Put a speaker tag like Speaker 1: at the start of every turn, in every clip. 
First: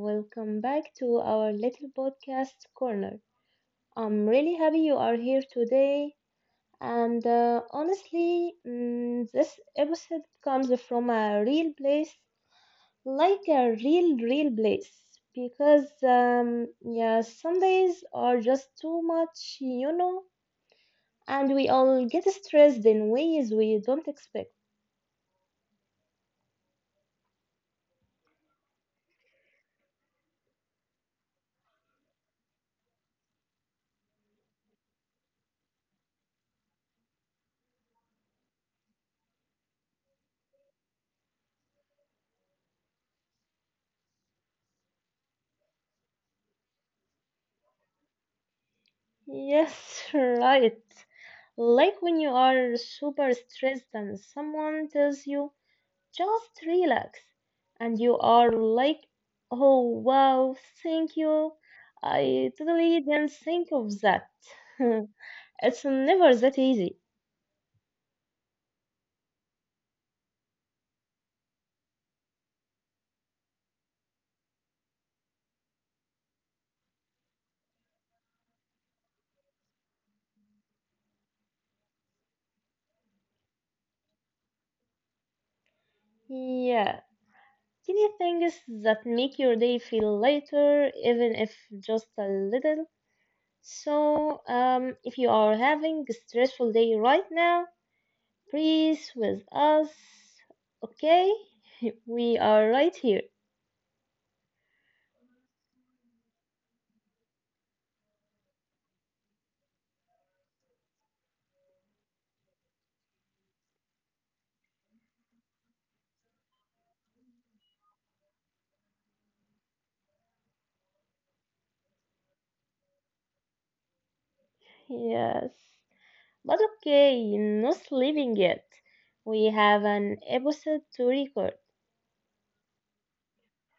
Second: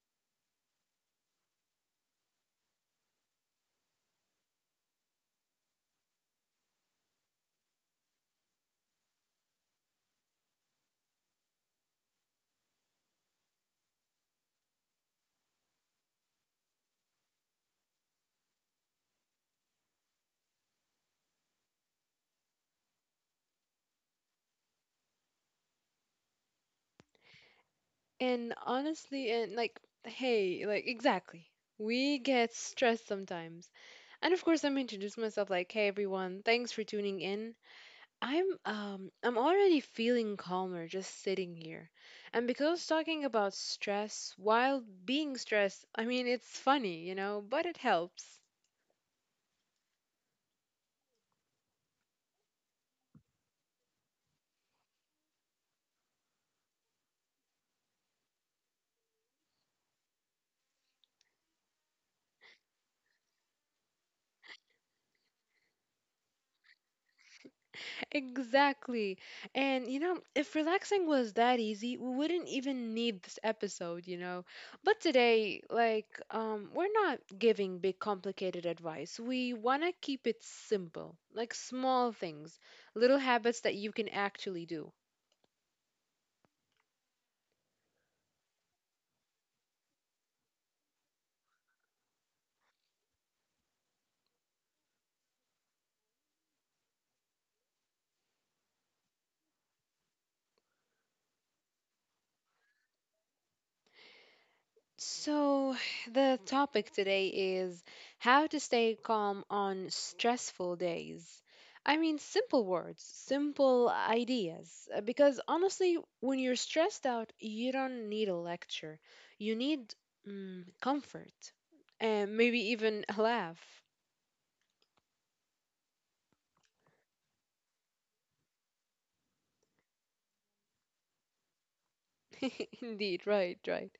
Speaker 1: welcome back to our little podcast corner. I'm really happy you are here today, and honestly, this episode comes from a real place, like a real, real place, because yeah, some days are just too much, you know, and we all get stressed in ways we don't expect.
Speaker 2: And honestly, and like, hey, like, exactly. We get stressed sometimes. And of course, I'm introducing myself like, hey everyone, thanks for tuning in. I'm already feeling calmer just sitting here. And because talking about stress while being stressed, I mean, it's funny, but it helps.
Speaker 1: Yes, right. Like when you are super stressed and someone tells you, just relax. And you are like, oh wow, thank you. I totally didn't think of that. It's never that easy.
Speaker 2: Exactly. And you know, if relaxing was that easy, we wouldn't even need this episode. But today, we're not giving big complicated advice. We want to keep it simple, like small things, little habits that you can actually do.
Speaker 1: Yeah, tiny things that make your day feel lighter, even if just a little. So, if you are having a stressful day right now, breathe with us, okay? We are right here.
Speaker 2: So, the topic today is how to stay calm on stressful days. I mean, simple words, simple ideas. Because honestly, when you're stressed out, you don't need a lecture. You need comfort and maybe even a laugh.
Speaker 1: Yes. But okay, not leaving yet. We have an episode to record.
Speaker 2: Indeed, right, right.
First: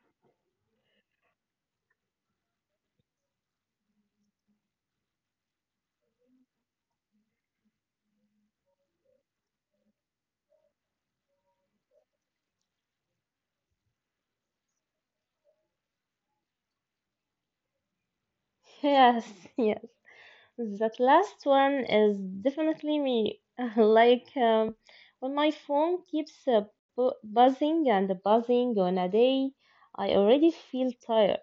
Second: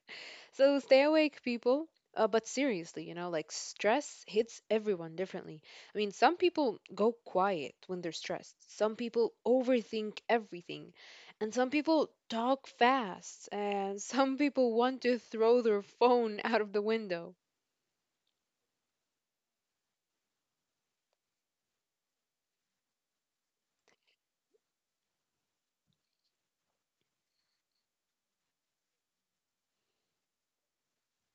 Speaker 2: So stay awake, people. But seriously, you know, like stress hits everyone differently. I mean, some people go quiet when they're stressed, some people overthink everything, and some people talk fast, and some people want to throw their phone out of the window.
Speaker 1: Yes, yes. That last one is definitely me. Like when my phone keeps buzzing and buzzing on a day, I already feel tired.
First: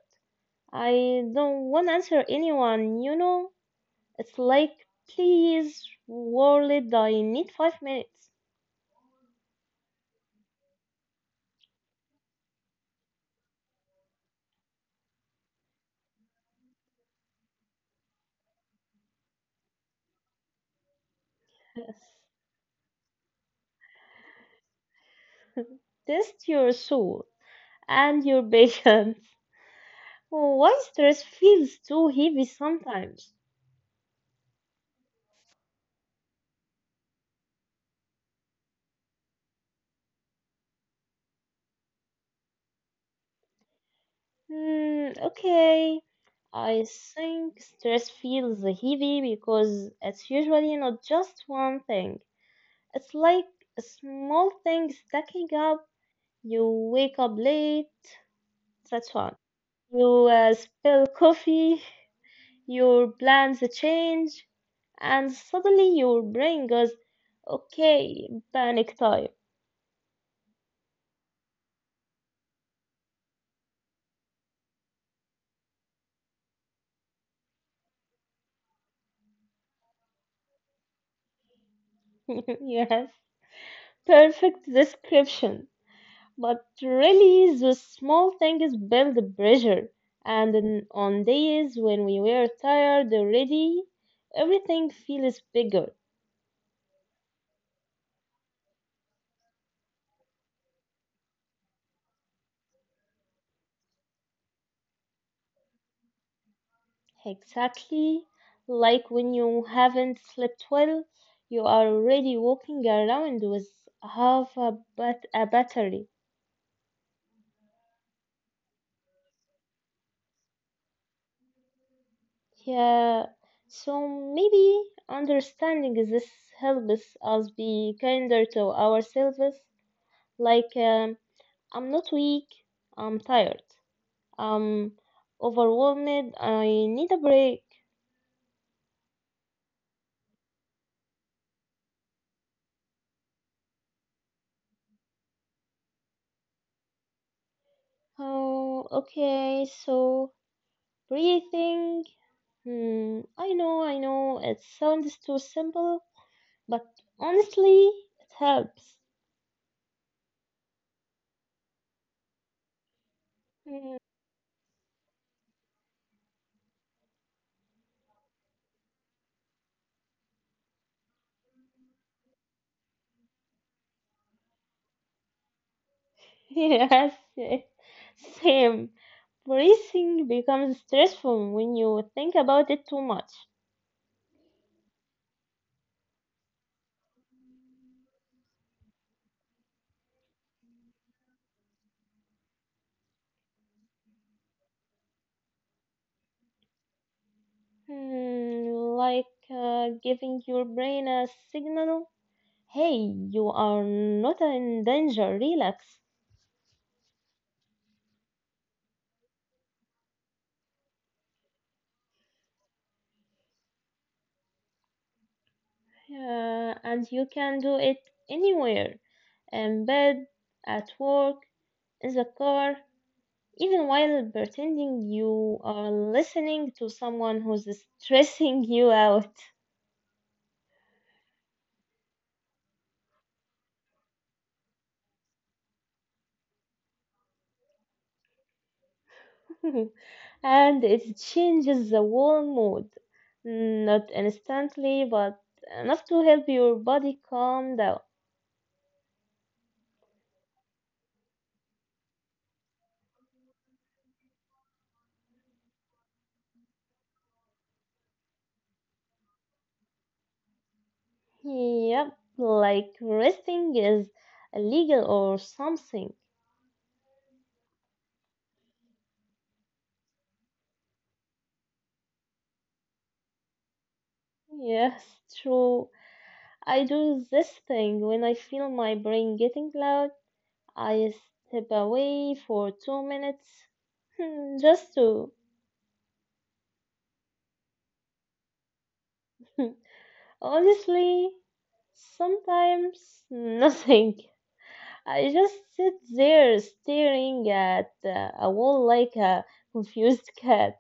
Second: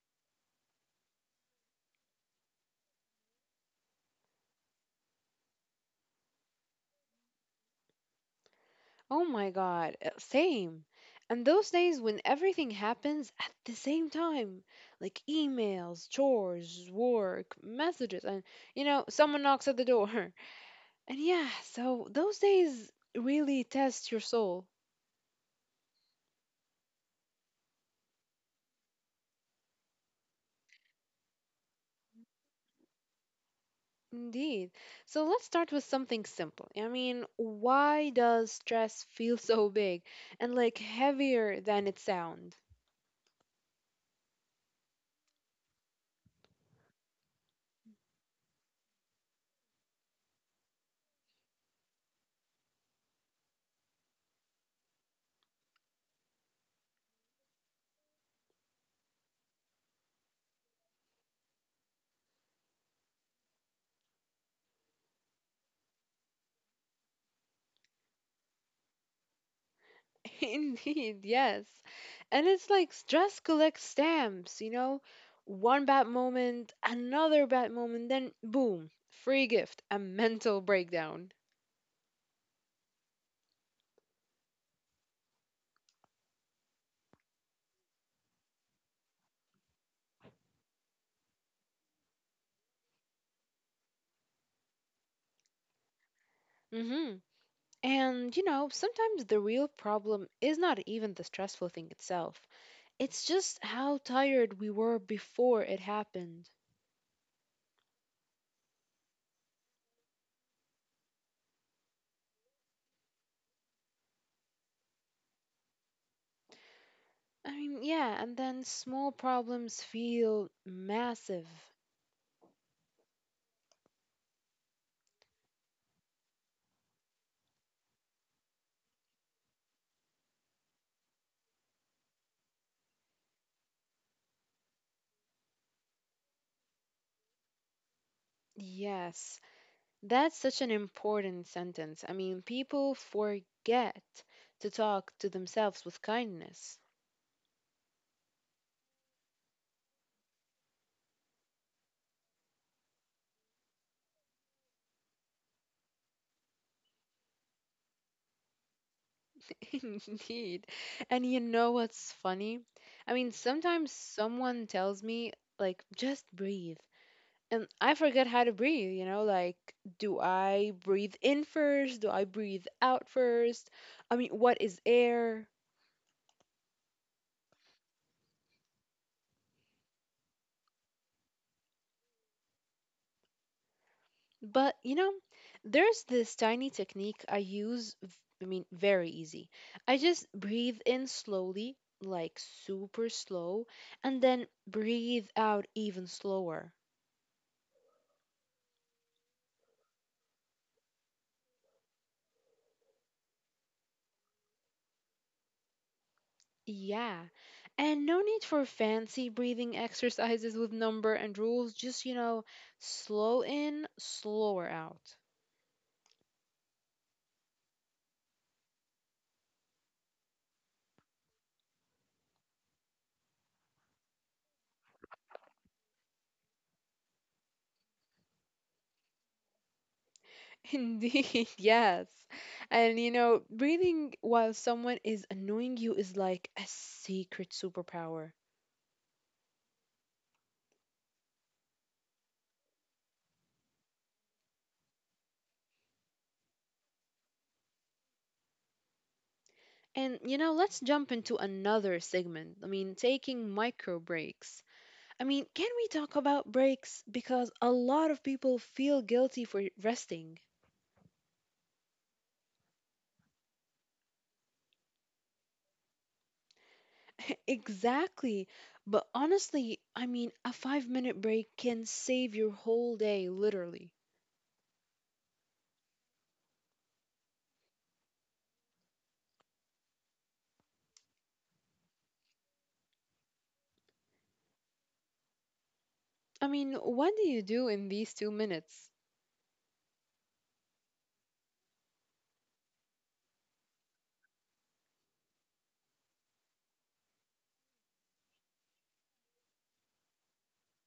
Speaker 1: I don't want to answer anyone, you know? It's like, please, world, I need 5 minutes.
Speaker 2: Oh my god, same. And those days when everything happens at the same time, like emails, chores, work, messages, and you know, someone knocks at the door. And yeah, so those days really test your soul.
Speaker 1: Test your soul and your patience. Why stress feels too heavy sometimes?
Speaker 2: Indeed. So let's start with something simple. I mean, why does stress feel so big and like heavier than it sounds?
Speaker 1: Okay. I think stress feels heavy because it's usually not just one thing. It's like a small thing stacking up. You wake up late, that's one. You spill coffee, your plans change, and suddenly your brain goes, okay, panic time.
Speaker 2: Indeed, yes. And it's like stress collects stamps, you know? One bad moment, another bad moment, then boom, free gift, a mental breakdown.
Speaker 1: Yes, perfect description. But really, the small things build the pressure. And on days when we were tired already, everything feels bigger.
Speaker 2: Mm-hmm. And you know, sometimes the real problem is not even the stressful thing itself. It's just how tired we were before it happened.
Speaker 1: Exactly like when you haven't slept well, you are already walking around with half a battery.
Speaker 2: I mean, yeah, and then small problems feel massive.
Speaker 1: Yeah, so maybe understanding this helps us be kinder to ourselves. Like, I'm not weak, I'm tired, I'm overwhelmed, I need a break.
Speaker 2: Yes, that's such an important sentence. I mean, people forget to talk to themselves with kindness.
Speaker 1: Oh, okay, so breathing. I know, it sounds too simple, but honestly, it helps.
Speaker 2: Indeed. And you know what's funny? I mean, sometimes
Speaker 1: Hmm,
Speaker 2: someone tells me, like, just breathe. And I forget how to breathe, you know, like do I breathe in first? Do I breathe out first? I mean, what is air?
Speaker 1: yes, yes, same. Breathing becomes stressful when you think about it too much.
Speaker 2: But, you know, there's this tiny technique I use, I mean, very easy. I just breathe in slowly, like super slow, and then breathe out even slower.
Speaker 1: Hmm, like giving your brain a signal. Hey, you are not in danger, relax.
Speaker 2: Yeah. And no need for fancy breathing exercises with number and rules, just, you know, slow in, slower out.
Speaker 1: And you can do it anywhere, in bed, at work, in the car, even while pretending you are listening to someone who's stressing you out.
Speaker 2: Indeed, yes. And you know, breathing while someone is annoying you is like a secret superpower.
Speaker 1: And it changes the whole mood. Not instantly, but enough to help your body calm down.
Speaker 2: And you know, let's jump into another segment. I mean, taking micro breaks. I mean, can we talk about breaks? Because a lot of people feel guilty for resting.
Speaker 1: Yep, like resting is illegal or something.
Speaker 2: Exactly. But honestly, I mean, a 5-minute break can save your whole day, literally.
Speaker 1: Yes, true. I do this thing when I feel my brain getting loud, I step away for 2 minutes just to.
Speaker 2: I mean, what do you do in these 2 minutes?
Speaker 1: Honestly, sometimes nothing. I just sit there staring at a wall like a confused cat.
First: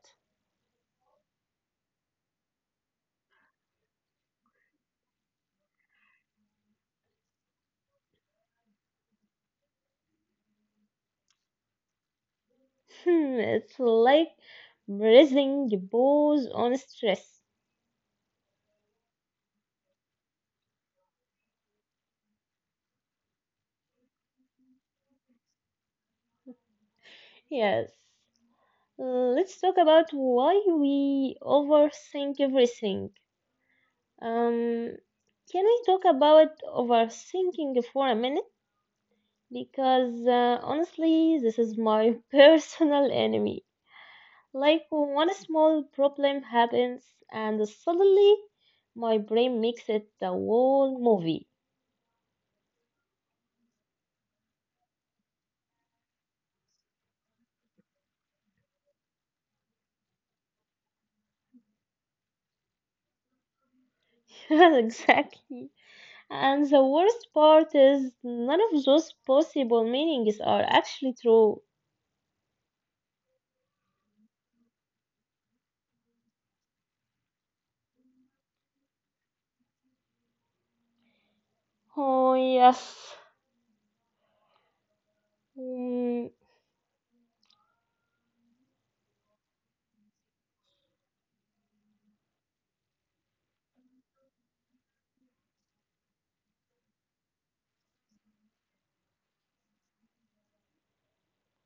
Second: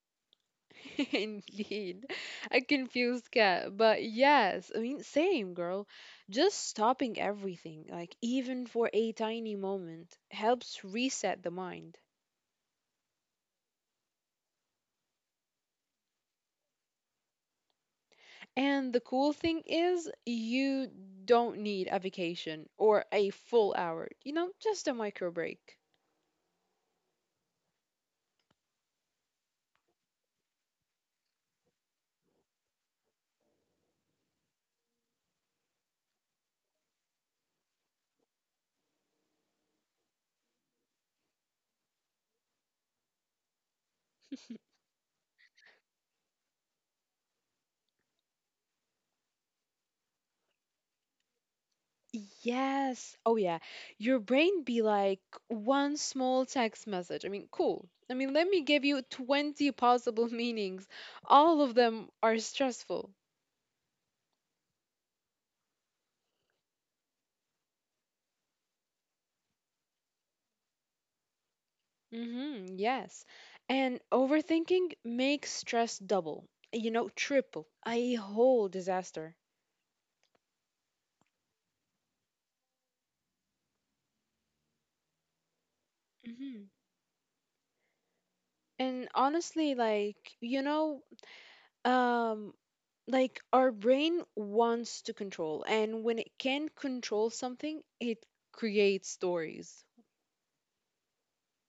Speaker 2: Indeed. A confused cat. But yes, I mean, same girl. Just stopping everything, like even for a tiny moment, helps reset the mind.
Speaker 1: It's like breathing pause on stress.
Speaker 2: And the cool thing is, you don't need a vacation or a full hour, you know, just a micro break.
Speaker 1: Yes. Mm, let's talk about why we overthink everything. Um, can we talk about overthinking for a minute? Because honestly, this is my personal enemy. Like, one small problem happens, and suddenly my brain makes it the whole movie.
Speaker 2: Yes. Oh, yeah. Your brain be like one small text message. I mean, cool. I mean, let me give you 20 possible meanings. All of them are stressful.
Speaker 1: Exactly. And the worst part is, none of those possible meanings are actually true.
Speaker 2: Mm-hmm. Yes. And overthinking makes stress double, you know, triple, a whole disaster.
Speaker 1: Oh, yes. Mm,
Speaker 2: Mm-hmm. And honestly, um, like our brain wants to control, and when it can control something, it creates stories.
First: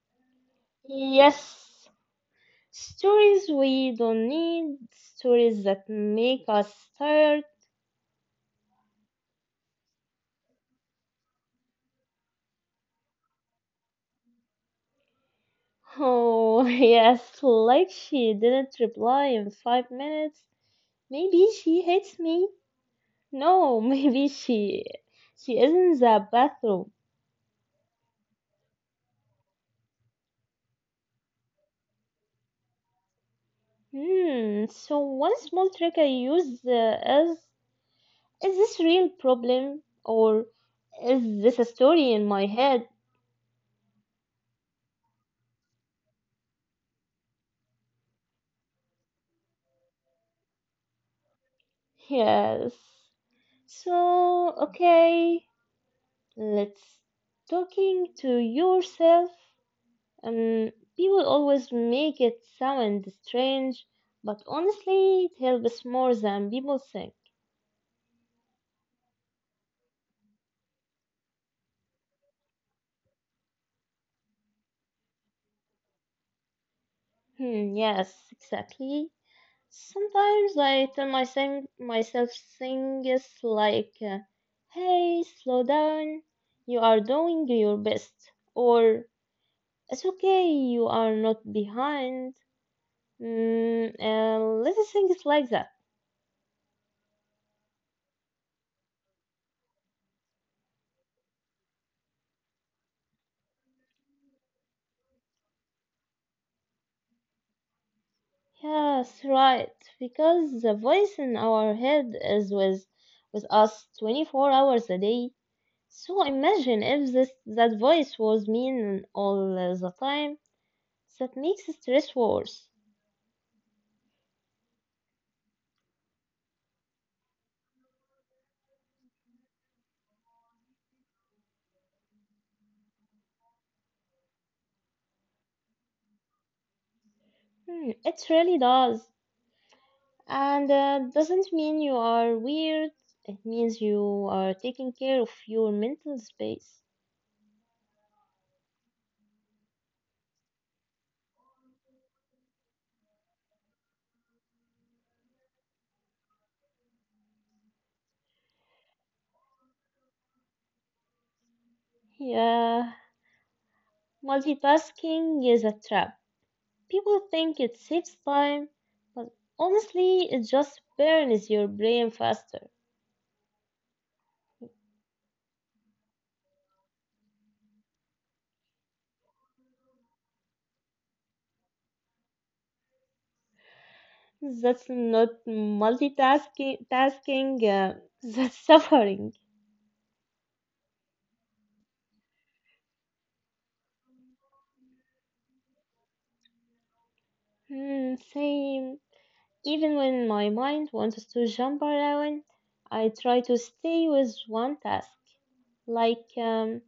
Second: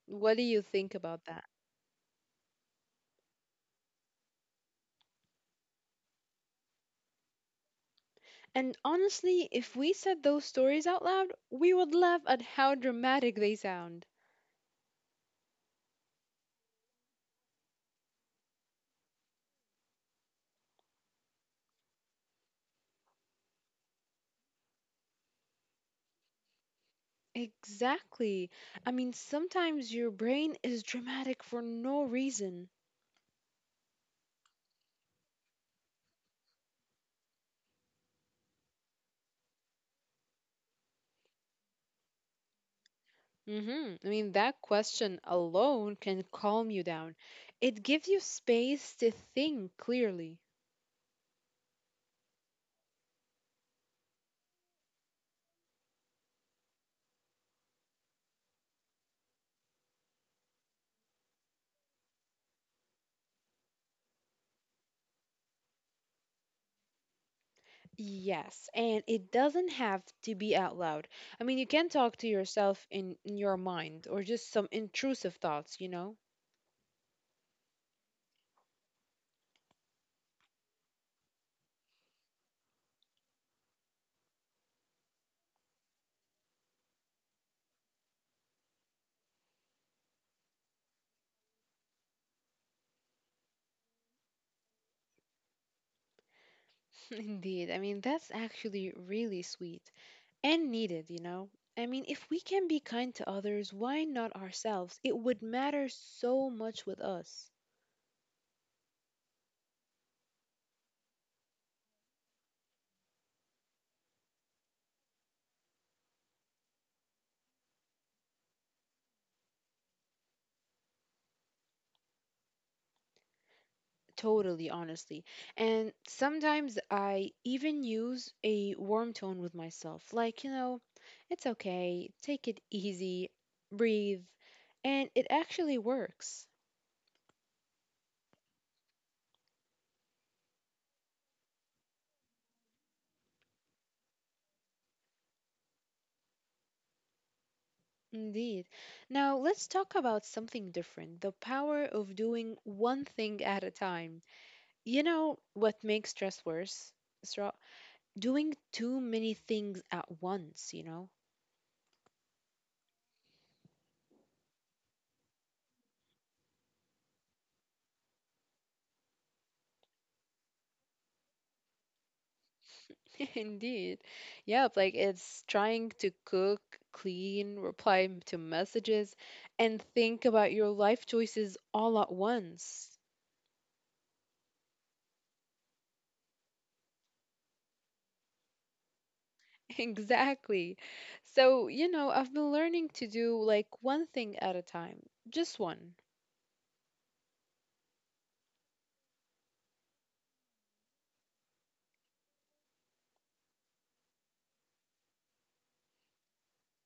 Speaker 2: What do you think about that?
Speaker 1: yes, stories we don't need, stories that make us tired.
Speaker 2: And honestly, if we said those stories out loud, we would laugh at how dramatic they sound.
Speaker 1: Oh, yes, like she didn't reply in 5 minutes. Maybe she hates me. No, maybe she is in the bathroom.
Speaker 2: Exactly. I mean, sometimes your brain is dramatic for no reason.
Speaker 1: Hmm. So one small trick I use is this real problem or is this a story in my head?
Speaker 2: Mhm. I mean, that question alone can calm you down. It gives you space to think clearly.
Speaker 1: Yes. So, okay, let's talking to yourself. Um, people always make it sound strange, but honestly, it helps more than people think.
Speaker 2: Yes, and it doesn't have to be out loud. I mean, you can talk to yourself in your mind or just some intrusive thoughts, you know?
Speaker 1: Hmm, yes, exactly. Sometimes I tell myself things like, "Hey, slow down. You are doing your best," or "It's okay. You are not behind." Little things like that.
Speaker 2: Indeed. I mean, that's actually really sweet and needed, you know? I mean, if we can be kind to others, why not ourselves? It would matter so much with us.
Speaker 1: Yes, right. Because the voice in our head is with us 24 hours a day. So imagine if this that voice was mean all the time. That makes stress worse.
Speaker 2: Totally, honestly. And sometimes I even use a warm tone with myself. Like, you know, it's okay, take it easy, breathe. And it actually works.
Speaker 1: Hmm, it really does. And doesn't mean you are weird. It means you are taking care of your mental space.
Speaker 2: Indeed. Now, let's talk about something different the power of doing one thing at a time. You know what makes stress worse, Isra? Doing too many things at once, you know?
Speaker 1: Yeah, multitasking is a trap. People think it saves time, but honestly, it just burns your brain faster.
Speaker 2: Indeed. Yep, like it's trying to cook, clean, reply to messages, and think about your life choices all at once.
Speaker 1: That's not multitasking, that's suffering.
Speaker 2: Exactly. So, you know, I've been learning to do like one thing at a time, just one.
Speaker 1: Hmm, same. Even when my mind wants to jump around, I try to stay with one task. Like,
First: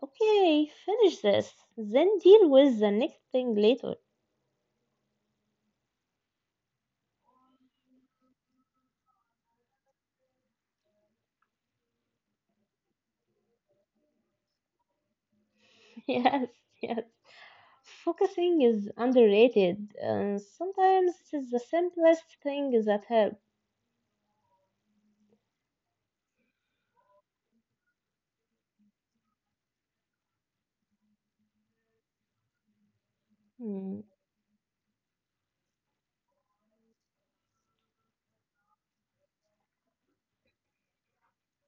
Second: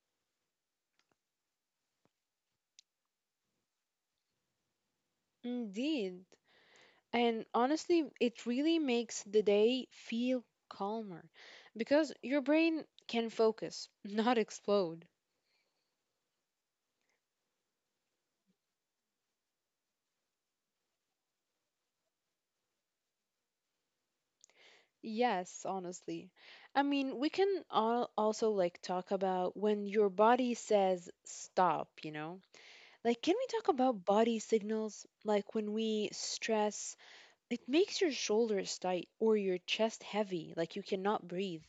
Speaker 1: okay, finish this, then deal with the next thing later.
Speaker 2: Indeed. And honestly, it really makes the day feel calmer because your brain can focus, not explode.
Speaker 1: Yes, yes. Focusing is underrated, and sometimes it is the simplest thing that helps.
Speaker 2: Yes, honestly. I mean, we can all also like talk about when your body says stop, you know? Like, can we talk
Speaker 1: Hmm,
Speaker 2: about body signals? Like when we stress, it makes your shoulders tight or your chest heavy, like you cannot breathe.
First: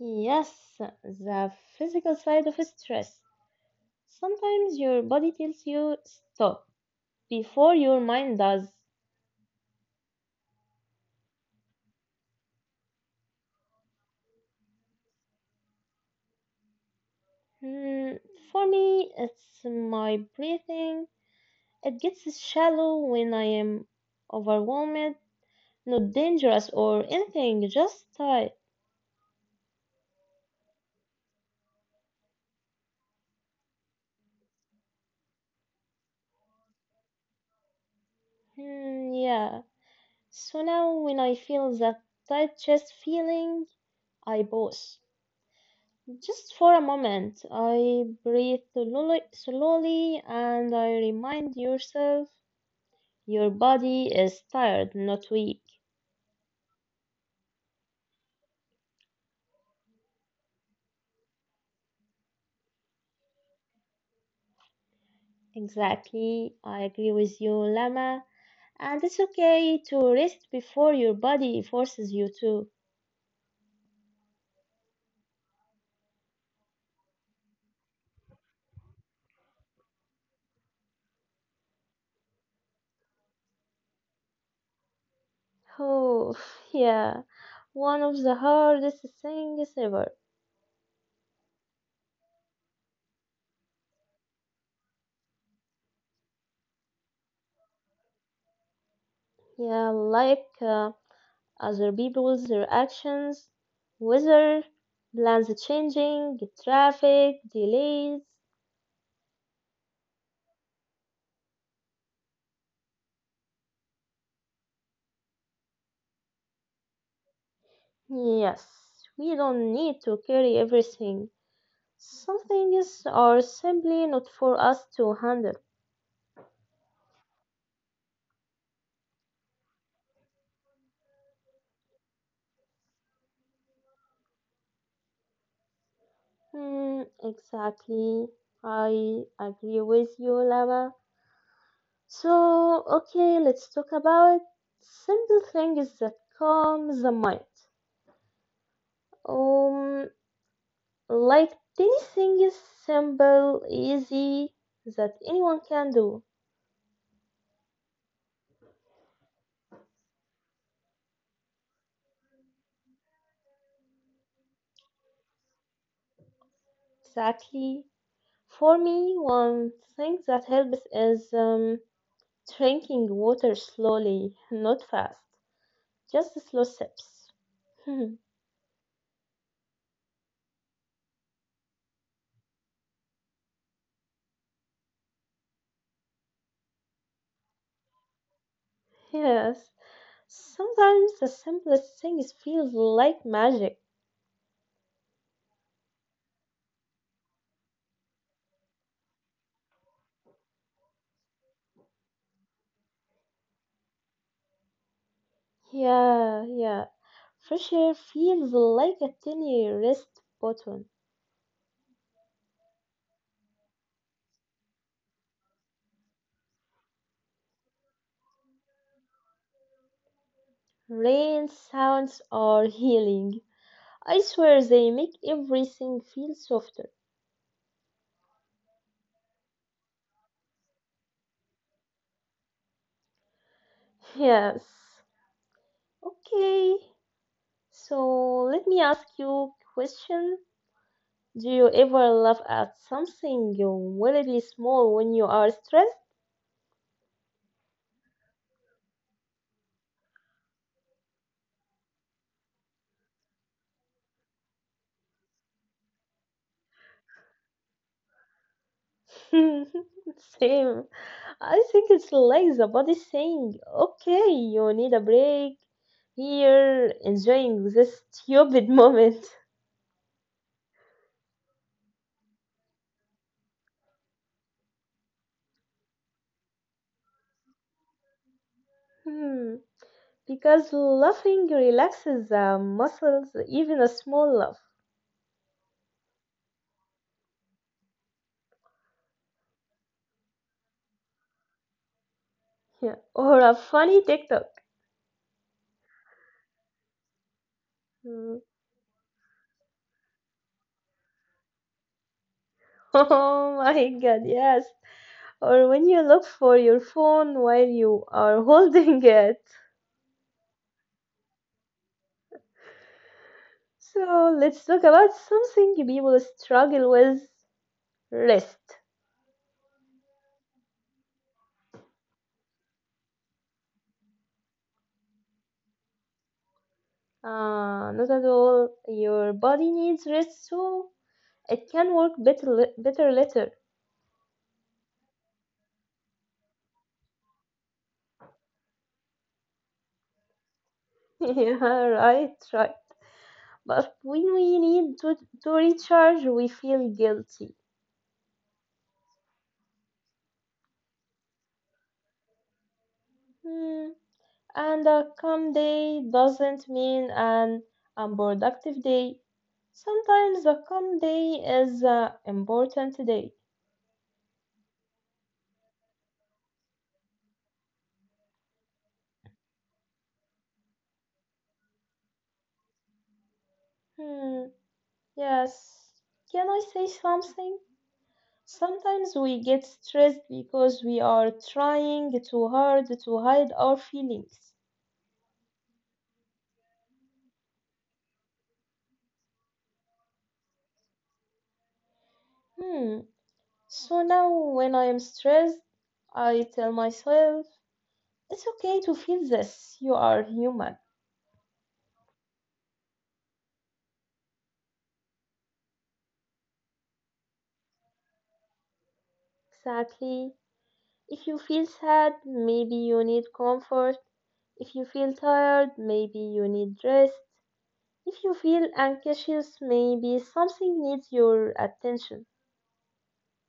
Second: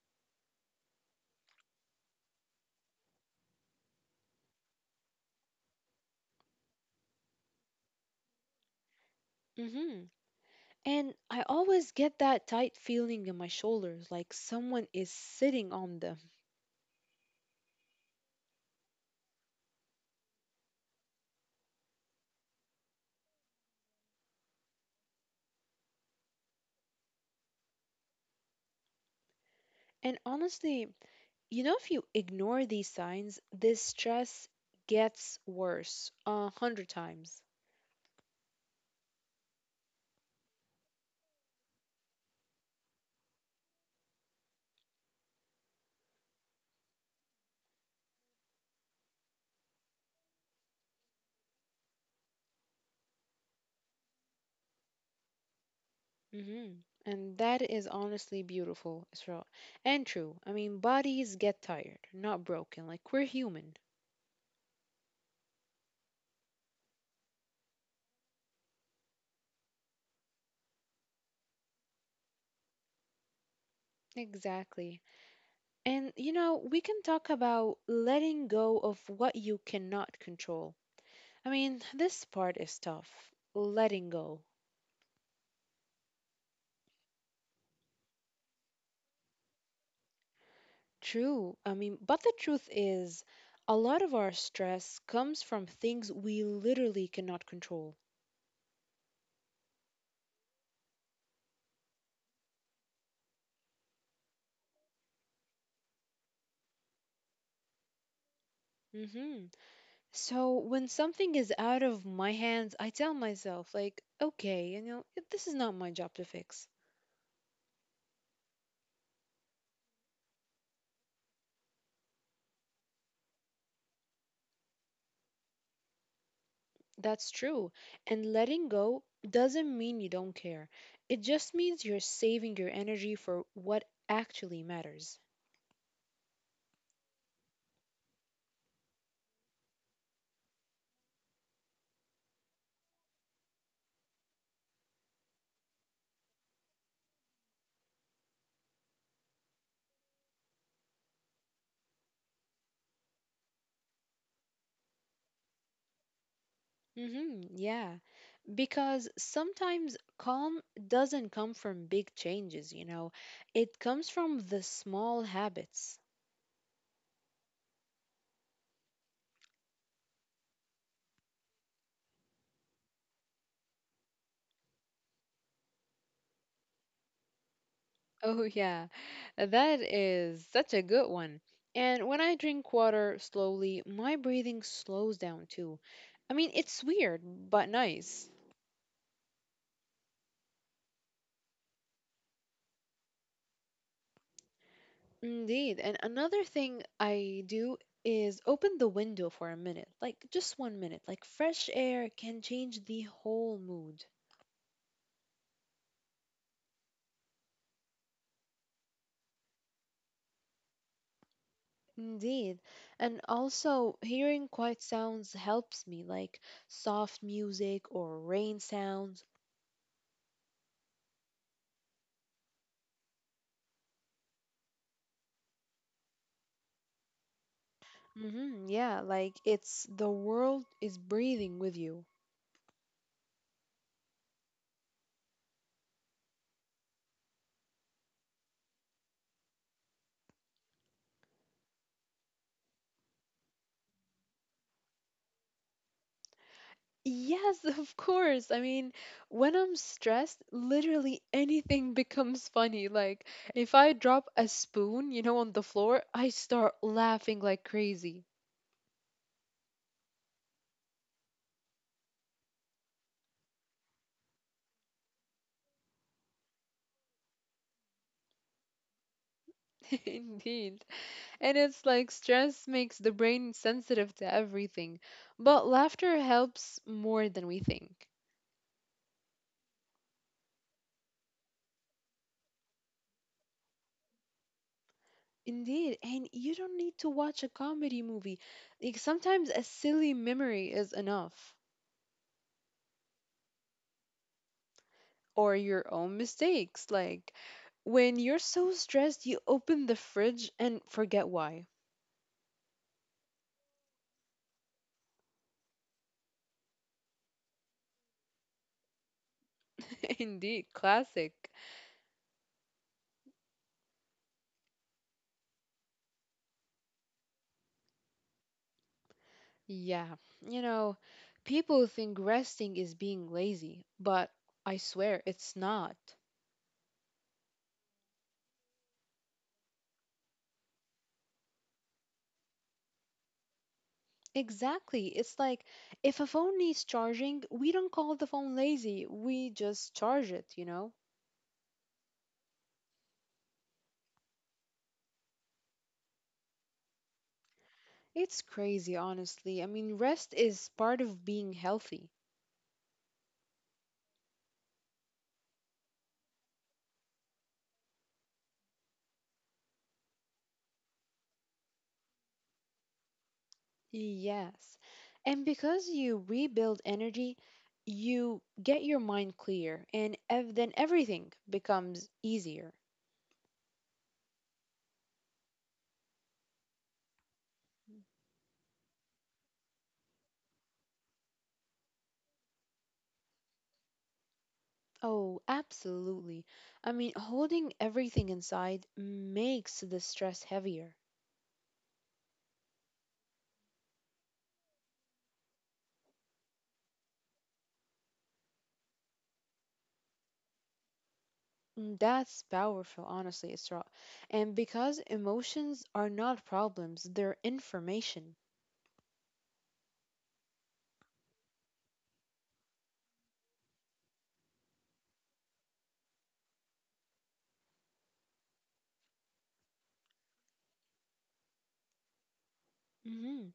Speaker 1: yes, the physical side of stress. Sometimes your body tells you stop before your mind does.
Speaker 2: Mm hmm. And I always get that tight feeling in my shoulders, like someone is sitting on them.
Speaker 1: Hmm, for me, it's my breathing. It gets shallow when I am overwhelmed, not dangerous or anything, just tight.
Speaker 2: And honestly, you know, if you ignore these signs, this stress gets worse 100 times.
Speaker 1: Hmm, yeah. So now when I feel that tight chest feeling, I pause just for a moment. I breathe slowly, slowly and I remind yourself your body is tired, not weak.
Speaker 2: Hmm. And that is honestly beautiful, Israel. And true. I mean, bodies get tired, not broken. Like, we're human.
Speaker 1: Exactly. I agree with you, Lama. And it's okay to rest before your body forces you to.
Speaker 2: Exactly. And, you know, we can talk about letting go of what you cannot control. I mean, this part is tough. Letting go.
Speaker 1: Oh, yeah. One of the hardest things ever.
Speaker 2: True. I mean, but the truth is, a lot of our stress comes from things we literally cannot control.
Speaker 1: Yeah, like other people's reactions, weather, plans changing, traffic, delays.
Speaker 2: Hmm. So when something is out of my hands, I tell myself, like, okay, you know, this is not my job to fix.
Speaker 1: Yes, we don't need to carry everything. Some things are simply not for us to handle.
Speaker 2: That's true. And letting go doesn't mean you don't care. It just means you're saving your energy for what actually matters.
Speaker 1: Hmm, exactly. I agree with you, Lava. So, okay, let's talk about simple things that calm the mind. Um, Like dancing is simple, easy, that anyone can do.
Speaker 2: Hmm. Yeah. Because sometimes calm doesn't come from big changes, you know, it comes from the small habits.
Speaker 1: Exactly. For me, one thing that helps is drinking water slowly, not fast. Just slow sips. Hmm,
Speaker 2: Oh, yeah, that is such a good one. And when I drink water slowly, my breathing slows down too. I mean, it's weird, but nice.
Speaker 1: yes. Sometimes the simplest things feels like magic.
Speaker 2: Indeed. And another thing I do is open the window for a minute, like just 1 minute. Like fresh air can change the whole mood.
Speaker 1: Yeah, yeah. Fresh air feels like a tiny rest button.
Speaker 2: Indeed. And also, hearing quiet sounds helps me, like soft music or rain sounds.
Speaker 1: Rain sounds are healing. I swear they make everything feel softer.
Speaker 2: Hmm, yeah, like it's the world is breathing with you.
Speaker 1: Yes. Okay. So let me ask you a question. Do you ever laugh at something weirdly small when you are stressed?
Speaker 2: Yes, of course. I mean, when I'm stressed, literally anything becomes funny. Like, if I drop a spoon, you know, on the floor, I start laughing like crazy.
Speaker 1: Same. I think it's like the body saying, okay, you need a break here, enjoying this stupid moment.
Speaker 2: Indeed. And it's like stress makes the brain sensitive to everything, but laughter helps more than we think.
Speaker 1: Hmm. Because laughing relaxes the muscles, even a small laugh.
Speaker 2: Indeed, and you don't need to watch a comedy movie. Like sometimes a silly memory is enough,
Speaker 1: Yeah. Or a funny TikTok.
Speaker 2: or your own mistakes. Like when you're
Speaker 1: Mm.
Speaker 2: so stressed, you open the fridge and forget why.
Speaker 1: Oh my god, yes. Or when you look for your phone while you are holding it.
Speaker 2: Indeed, classic.
Speaker 1: So let's talk about something people struggle with, rest.
Speaker 2: Yeah, you know, people think resting is being lazy, but I swear it's not.
Speaker 1: Not at all. Your body needs rest, so it can work better later.
Speaker 2: Exactly. It's like if a phone needs charging, we don't call the phone lazy, we just charge it, you know?
Speaker 1: Yeah, right, right. But when we need to recharge, we feel guilty.
Speaker 2: It's crazy, honestly. I mean, rest is part of being healthy.
Speaker 1: Hmm. And a calm day doesn't mean an unproductive day. Sometimes a calm day is an important day.
Speaker 2: Yes. And because you rebuild energy, you get your mind clear, and then everything becomes easier.
Speaker 1: Hmm, yes. Can I say something? Sometimes we get stressed because we are trying too hard to hide our feelings.
Speaker 2: Oh, absolutely. I mean, holding everything inside makes the stress heavier.
Speaker 1: Hmm, so now when I am stressed, I tell myself, it's okay to feel this. You are human.
Speaker 2: Mm, that's powerful, honestly, Isra. And because emotions are not problems, they're information.
Speaker 1: Exactly. If you feel sad, maybe you need comfort. If you feel tired, maybe you need rest. If you feel anxious, maybe something needs your attention.
Speaker 2: Hmm.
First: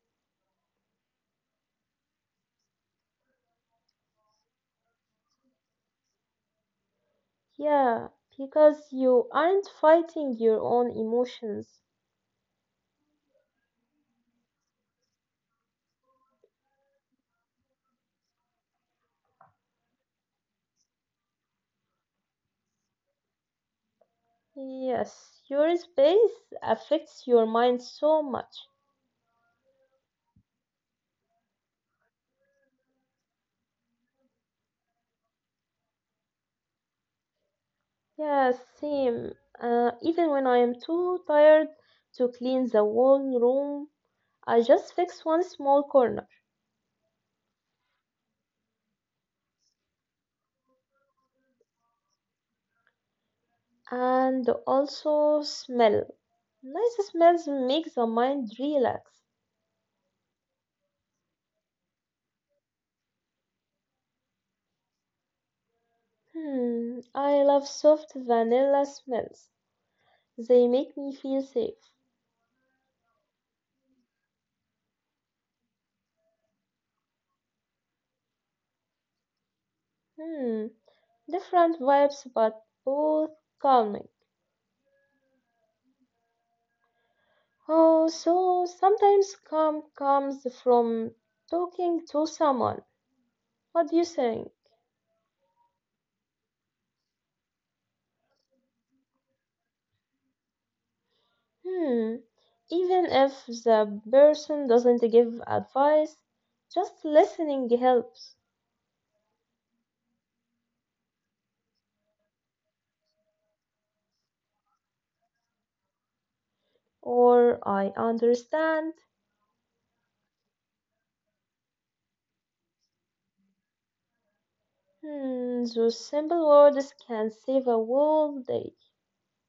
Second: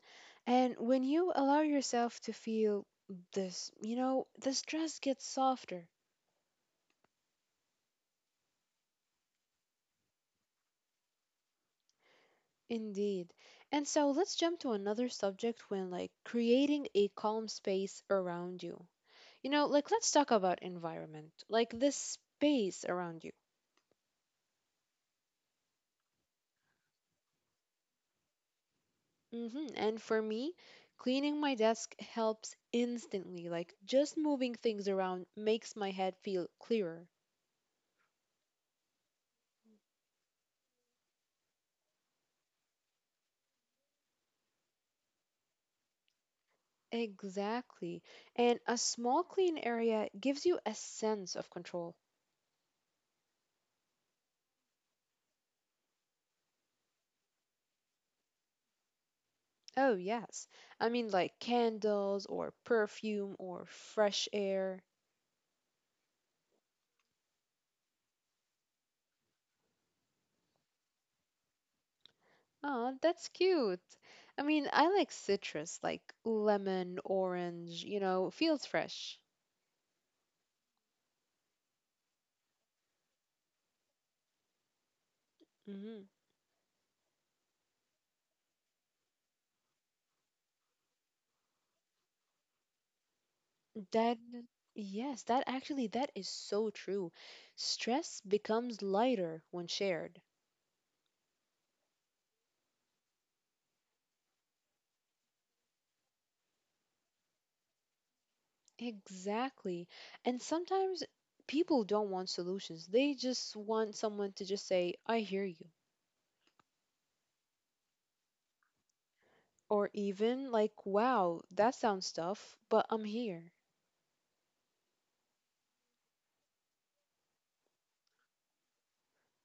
Speaker 2: And when you allow yourself to feel this, you know, the stress gets softer.
Speaker 1: Yeah, because you aren't fighting your own emotions.
Speaker 2: Indeed. And so let's jump to another subject when, like, creating a calm space around you. You know, like, let's talk about environment, like this space around you.
Speaker 1: Yes, your space affects your mind so much.
Speaker 2: Hmm. And for me, cleaning my desk helps instantly. Like just moving things around makes my head feel clearer.
Speaker 1: Yeah, same. Even when I am too tired to clean the whole room, I just fix one small corner.
Speaker 2: Exactly. And a small clean area gives you a sense of control.
Speaker 1: And also smell. Nice smells make the mind relax.
Speaker 2: Oh, yes. I mean, like candles or perfume or fresh air.
Speaker 1: Hmm, I love soft vanilla smells. They make me feel safe.
Speaker 2: Oh, that's cute. I mean, I like citrus, like lemon, orange, you know, feels fresh.
Speaker 1: Hmm, different vibes but both calming.
Speaker 2: Mhm.
Speaker 1: Oh, so sometimes calm comes from talking to someone. What do you
Speaker 2: That,
Speaker 1: think?
Speaker 2: yes, that actually, that is so true. Stress becomes lighter when shared.
Speaker 1: Hmm, even if the person doesn't give advice, just listening helps.
Speaker 2: Exactly. And sometimes people don't want solutions. They just want someone to just say, I hear you.
Speaker 1: Or I understand.
Speaker 2: Or even like, wow, that sounds tough, but I'm here.
Speaker 1: Hmm, those simple words can save a whole day.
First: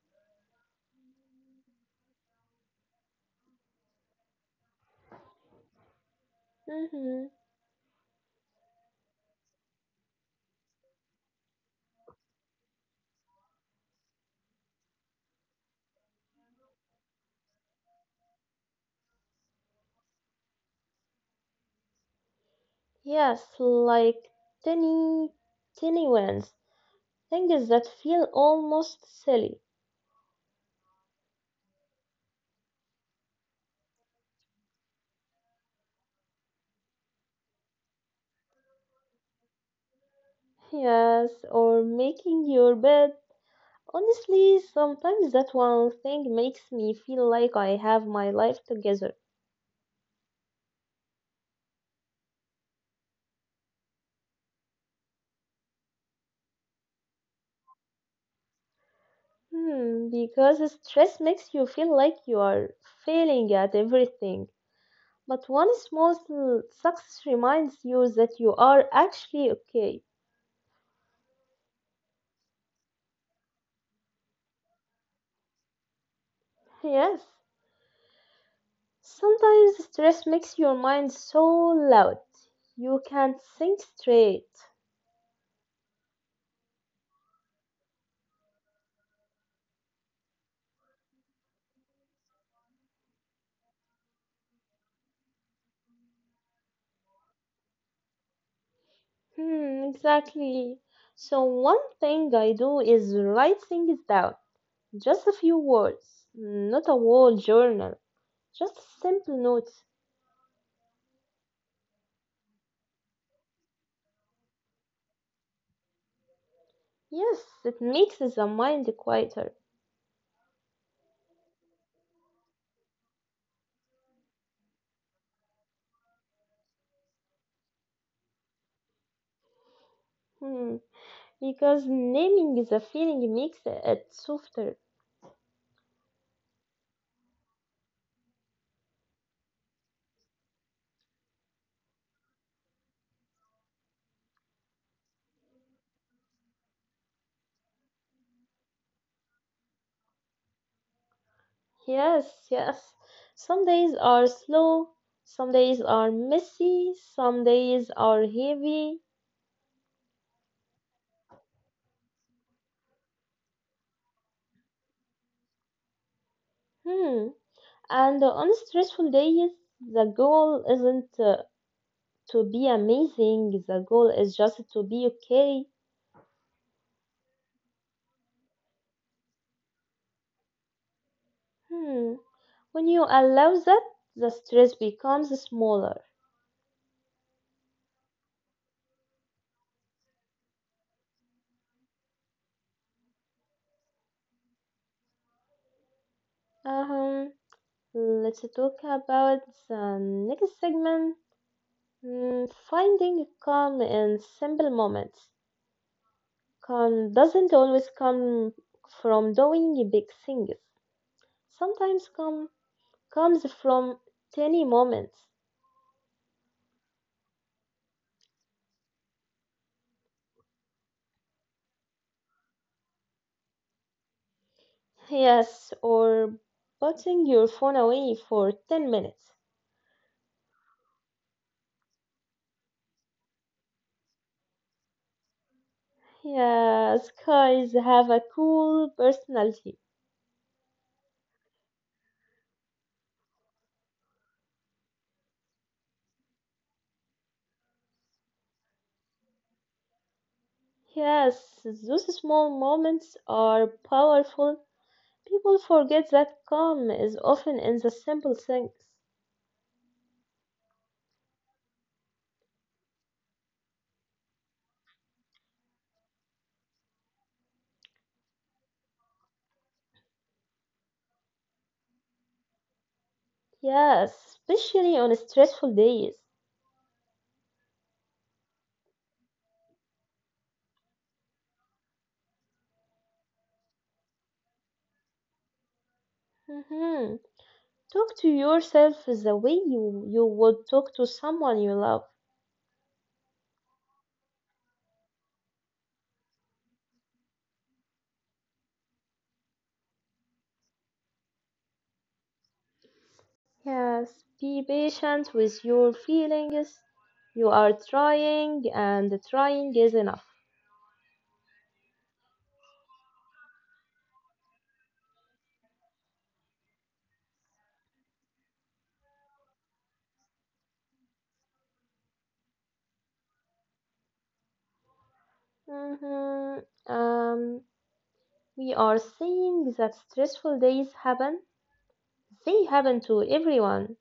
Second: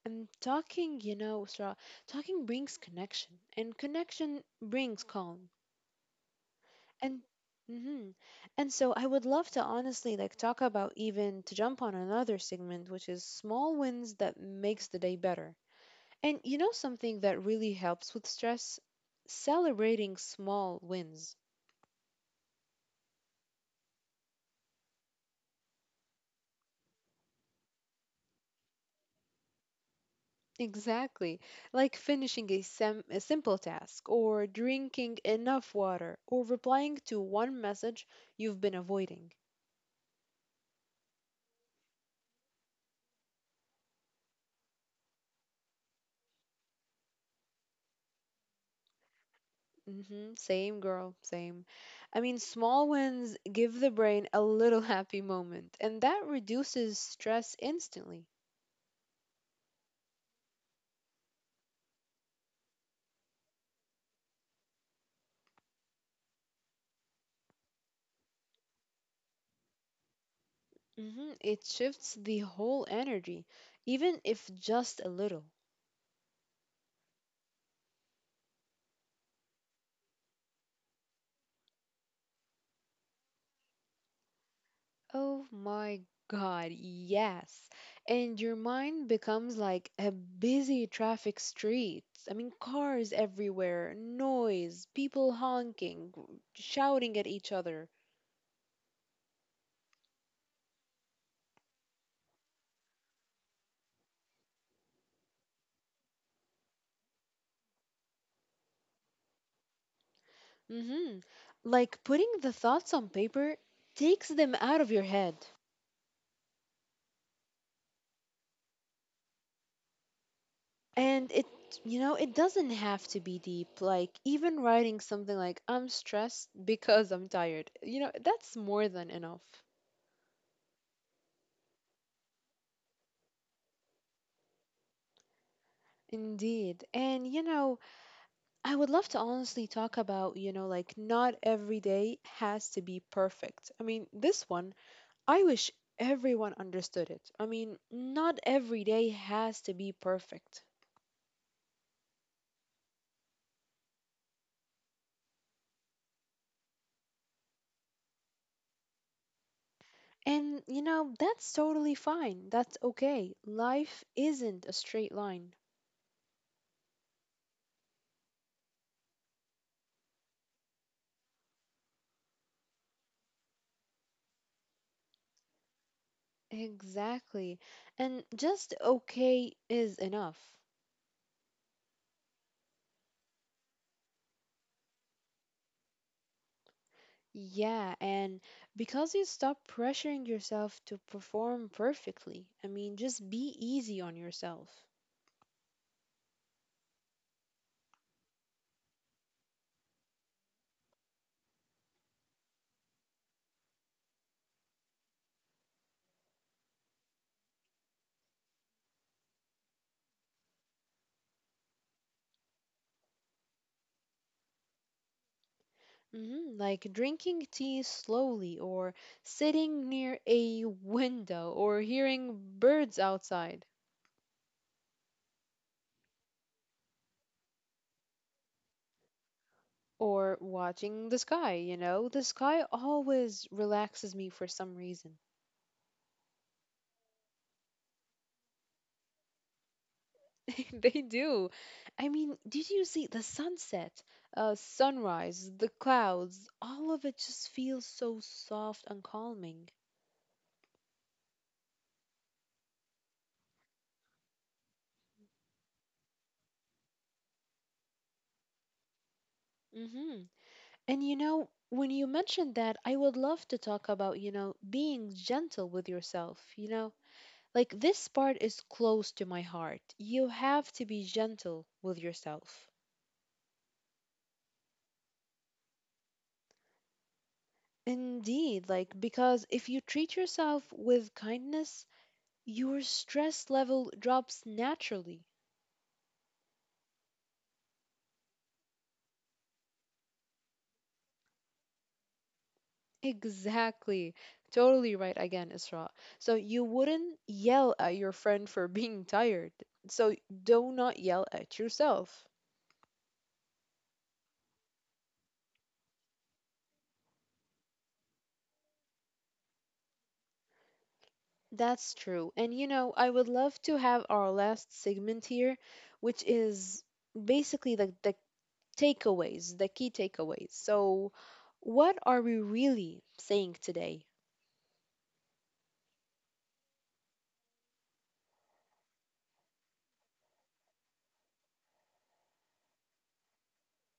Speaker 2: And talking, you know, Sra, talking brings connection, and connection brings calm. And
Speaker 1: Mm-hmm.
Speaker 2: mhm. And so I would love to honestly like talk about even to jump on another segment, which is small wins that makes the day better. And you know something that really helps with stress? Celebrating small wins.
Speaker 1: Yes, like tiny, tiny ones. Things that feel almost silly.
Speaker 2: Exactly. Like finishing a, a simple task, or drinking enough water, or replying to one message you've been avoiding.
Speaker 1: Yes, or making your bed. Honestly, sometimes that one thing makes me feel like I have my life together.
Speaker 2: Mm-hmm. Same girl, same. I mean, small wins give the brain a little happy moment, and that reduces stress instantly.
Speaker 1: Hmm, because stress makes you feel like you are failing at everything. But one small success reminds you that you are actually okay.
Speaker 2: Mm-hmm. It shifts the whole energy, even if just a little.
Speaker 1: Yes, sometimes stress makes your mind so loud you can't think straight.
Speaker 2: Oh my God, yes. And your mind becomes like a busy traffic street. I mean, cars everywhere, noise, people honking, shouting at each other.
Speaker 1: Hmm, exactly. So, one thing I do is write things down. Just a few words, not a whole journal, just a simple notes.
Speaker 2: Hmm. Like putting the thoughts on paper takes them out of your head.
Speaker 1: Yes, it makes the mind quieter.
Speaker 2: And you know, it doesn't have to be deep. Like even writing something like, I'm stressed because I'm tired, that's more than enough.
Speaker 1: Hmm, because naming the feeling makes it softer.
Speaker 2: Indeed. And, you know, I would love to honestly talk about, you know, like not every day has to be perfect. I mean, this one, I wish everyone understood it. I mean, not every day has to be perfect.
Speaker 1: Yes, yes. Some days are slow, some days are messy, some days are heavy.
Speaker 2: And you know, that's totally fine. That's okay. Life isn't a straight line.
Speaker 1: Hmm. And on stressful days, the goal isn't to be amazing, the goal is just to be okay.
Speaker 2: Exactly. And just okay is enough.
Speaker 1: Hmm. When you allow that, the stress becomes smaller.
Speaker 2: Yeah, and because you stop pressuring yourself to perform perfectly, I mean, just be easy on yourself.
Speaker 1: Um, let's talk about the next segment. Hmm, finding calm in simple moments. Calm doesn't always come from doing big things. Sometimes calm comes from tiny moments.
Speaker 2: Hmm. Like drinking tea slowly, or sitting near a window, or hearing birds outside.
Speaker 1: Yes, or putting your phone away for 10 minutes.
Speaker 2: Or watching the sky, you know? The sky always relaxes me for some reason.
Speaker 1: Yes, guys have a cool personality.
Speaker 2: They do. I mean, did you see the sunset, sunrise, the clouds? All of it just feels so soft and calming.
Speaker 1: Yes, those small moments are powerful. People forget that calm is often in the simple things.
Speaker 2: Hmm. And you know, when you mentioned that, I would love to talk about, you know, being gentle with yourself, you know? Like, this part is close to my heart. You have to be gentle with yourself.
Speaker 1: Yes, especially on stressful days.
Speaker 2: Indeed, like because if you treat yourself with kindness, your stress level drops naturally.
Speaker 1: Mhm. Talk to yourself the way you would talk to someone you love.
Speaker 2: Exactly. Totally right again, Isra. So you wouldn't yell at your friend for being tired. So do not yell at yourself.
Speaker 1: Yes, be patient with your feelings. You are trying, and trying is enough.
Speaker 2: That's true. And you know, I would love to have our last segment here, which is basically the takeaways, the key takeaways. So what are we really saying today?
Speaker 1: Hmm, Um, we are saying that stressful days happen. They happen to everyone,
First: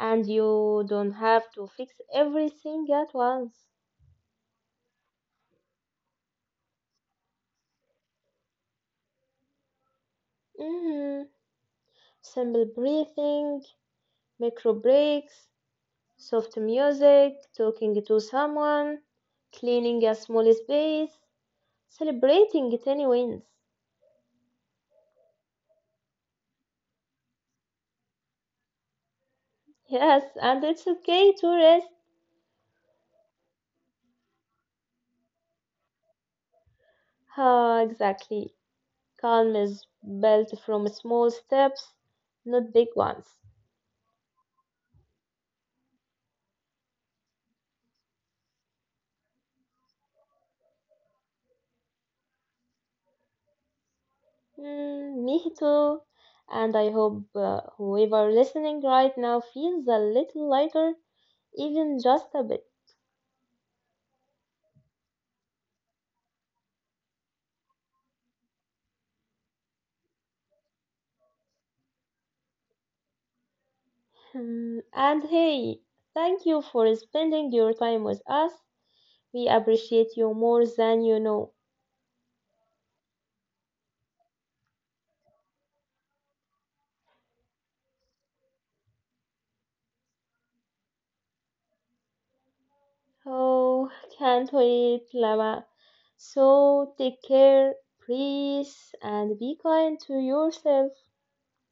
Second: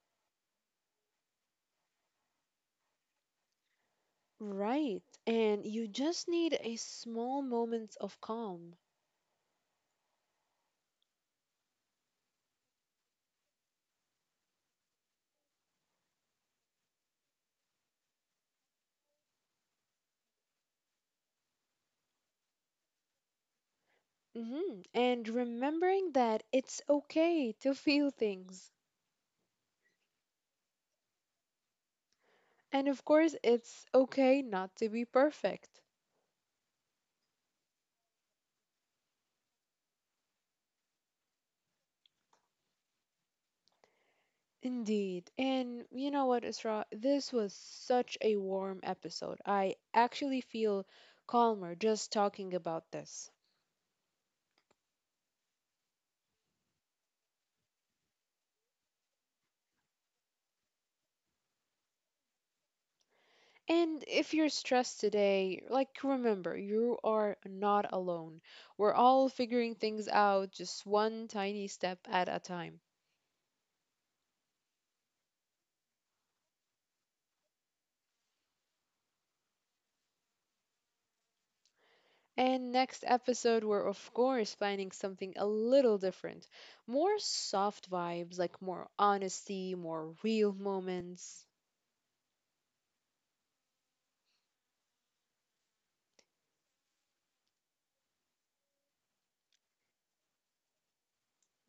Speaker 1: and you don't have to fix everything at once.
Speaker 2: Right. And you just need a small moment of calm.
Speaker 1: Hmm, simple breathing, micro breaks, soft music, talking to someone, cleaning a small space, celebrating tiny wins.
Speaker 2: Hmm. And remembering that it's okay to feel things.
Speaker 1: Yes, and it's okay to rest.
Speaker 2: And of course, it's okay not to be perfect.
Speaker 1: Ah, exactly. Calm is built from small steps, not big ones.
Speaker 2: Indeed. And you know what, Isra? This was such a warm episode. I actually feel calmer just talking about this.
Speaker 1: Mm, me too. And I hope whoever listening right now feels a little lighter, even just a bit.
Speaker 2: And if you're stressed today, like remember, you are not alone. We're all figuring things out just one tiny step at a time.
Speaker 1: Hmm, and hey, thank you for spending your time with us. We appreciate you more than you know.
Speaker 2: And next episode, we're of course planning something a little different. More soft vibes, like more honesty, more real moments.
Speaker 1: Oh, can't wait, Lama. So take care, please, and be kind to yourself.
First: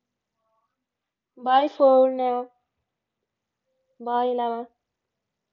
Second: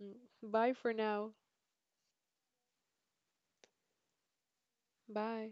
Speaker 2: Mm, bye for now.
Speaker 1: Bye for now. Bye, Lama.
Speaker 2: Bye.